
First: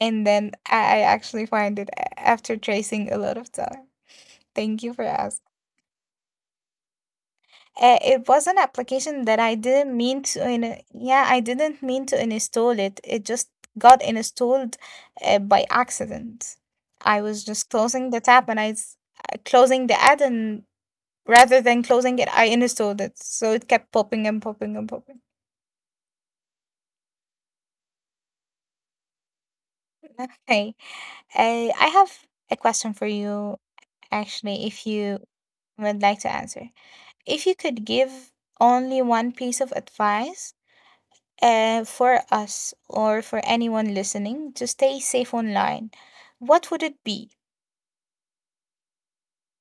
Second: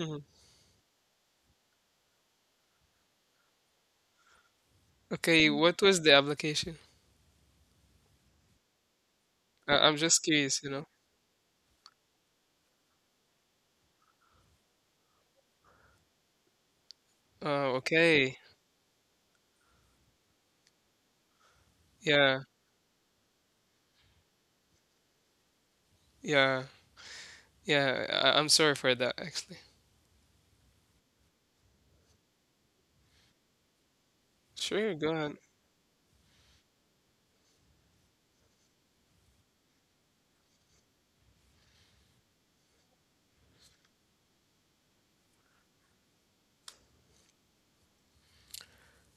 Speaker 2: And then I I actually find it a- after tracing a lot of time. Thank you for asking.
Speaker 1: Okay, what was the application?
Speaker 2: Uh, it was an application that I
Speaker 1: I, I'm
Speaker 2: didn't
Speaker 1: just
Speaker 2: mean to
Speaker 1: curious, you
Speaker 2: in
Speaker 1: know.
Speaker 2: yeah, I didn't mean to install it. It just got installed uh, by accident. I was just
Speaker 1: Oh,
Speaker 2: closing the
Speaker 1: okay.
Speaker 2: tab and I s- uh, closing the ad and rather than closing it,
Speaker 1: Yeah,
Speaker 2: I installed it. So it kept popping and popping and popping.
Speaker 1: yeah, yeah. I I'm sorry for that, actually.
Speaker 2: Okay. Uh, I have a question for you actually, if
Speaker 1: Sure,
Speaker 2: you
Speaker 1: go ahead.
Speaker 2: would like to answer. If you could give only one piece of advice uh, for us or for anyone listening to stay safe online, what would it be?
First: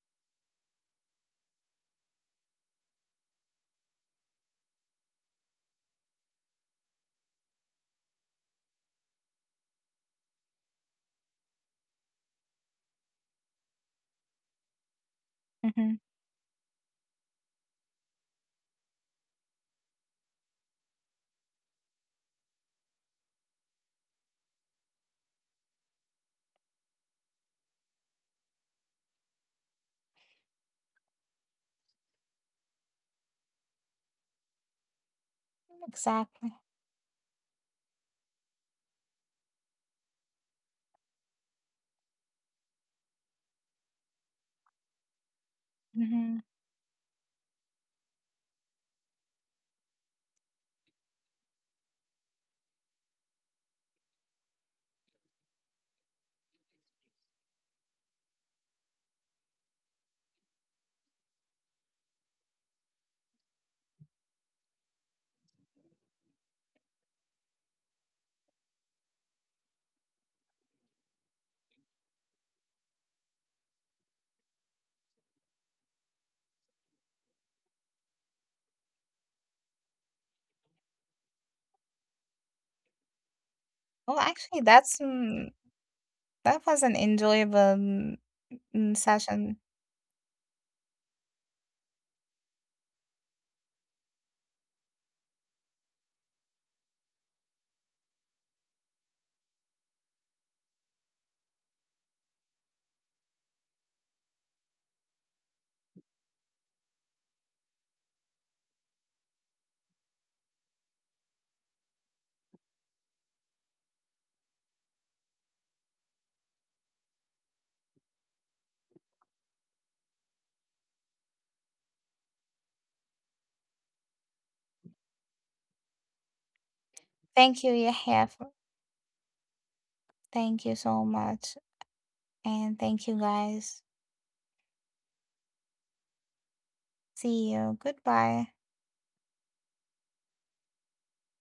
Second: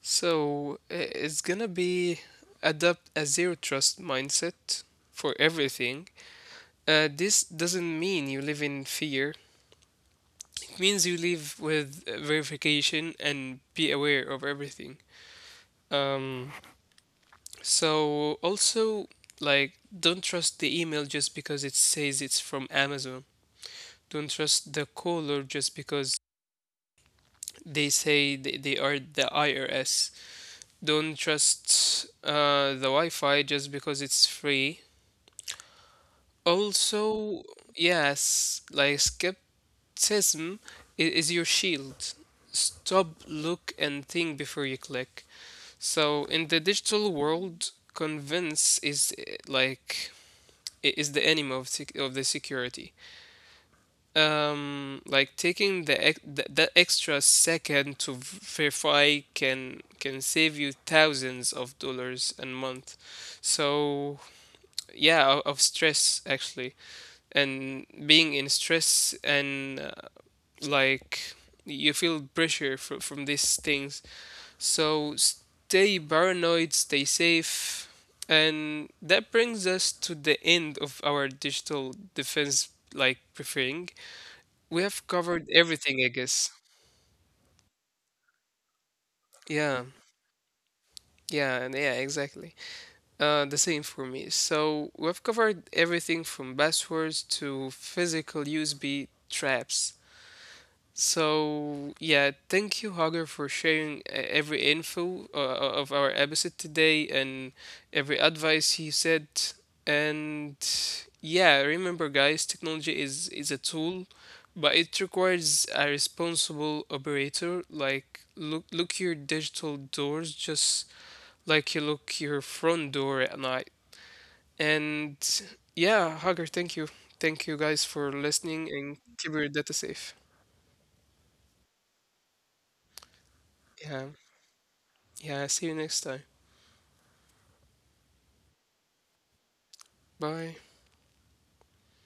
Speaker 1: So i- it's gonna be adopt a zero trust mindset for everything. Uh, this doesn't mean you live in fear. It means you live with uh, verification and be aware of everything.
Speaker 2: Hmm.
Speaker 1: Um, so also like don't trust the email just because it says it's from Amazon. Don't trust the caller just because they say they, they are the I R S. Don't trust uh, the Wi Fi just because it's free.
Speaker 2: Exactly.
Speaker 1: Also, yes, like skepticism i- is your shield. Stop, look, and think before you click. So, in the
Speaker 2: Hmm.
Speaker 1: digital world, convince is eh, like i- is the enemy of sec- of the security. Um, like taking the ex th that extra second to v- verify can can save you thousands of dollars a month. So yeah, of, of stress actually, and being in stress and uh, like you feel pressure fr from these things. So stay paranoid, stay safe. And that brings us to the end of our digital defense like briefing.
Speaker 2: Well,
Speaker 1: We
Speaker 2: actually,
Speaker 1: have
Speaker 2: that's
Speaker 1: covered
Speaker 2: mm,
Speaker 1: everything, I guess.
Speaker 2: that was an enjoyable, mm, mm,
Speaker 1: Yeah,
Speaker 2: session.
Speaker 1: yeah, and yeah, exactly. Uh, the same for me. So we've covered everything from passwords to physical U S B traps. So, yeah, thank you, Hagar, for sharing uh, every info uh, uh, of our episode today and every advice he said. And yeah, remember, guys, technology is is a tool, but it requires a responsible operator. Like, look look your digital doors just like you look your front door at night. And yeah, Hagar, thank you, thank you, guys,
Speaker 2: Thank
Speaker 1: for
Speaker 2: you, Yahya,
Speaker 1: listening
Speaker 2: for-
Speaker 1: and keep your data safe.
Speaker 2: Thank you so much, and thank you
Speaker 1: Yeah.
Speaker 2: guys.
Speaker 1: Yeah, see you next time.
Speaker 2: See you. Goodbye.
Speaker 1: Bye.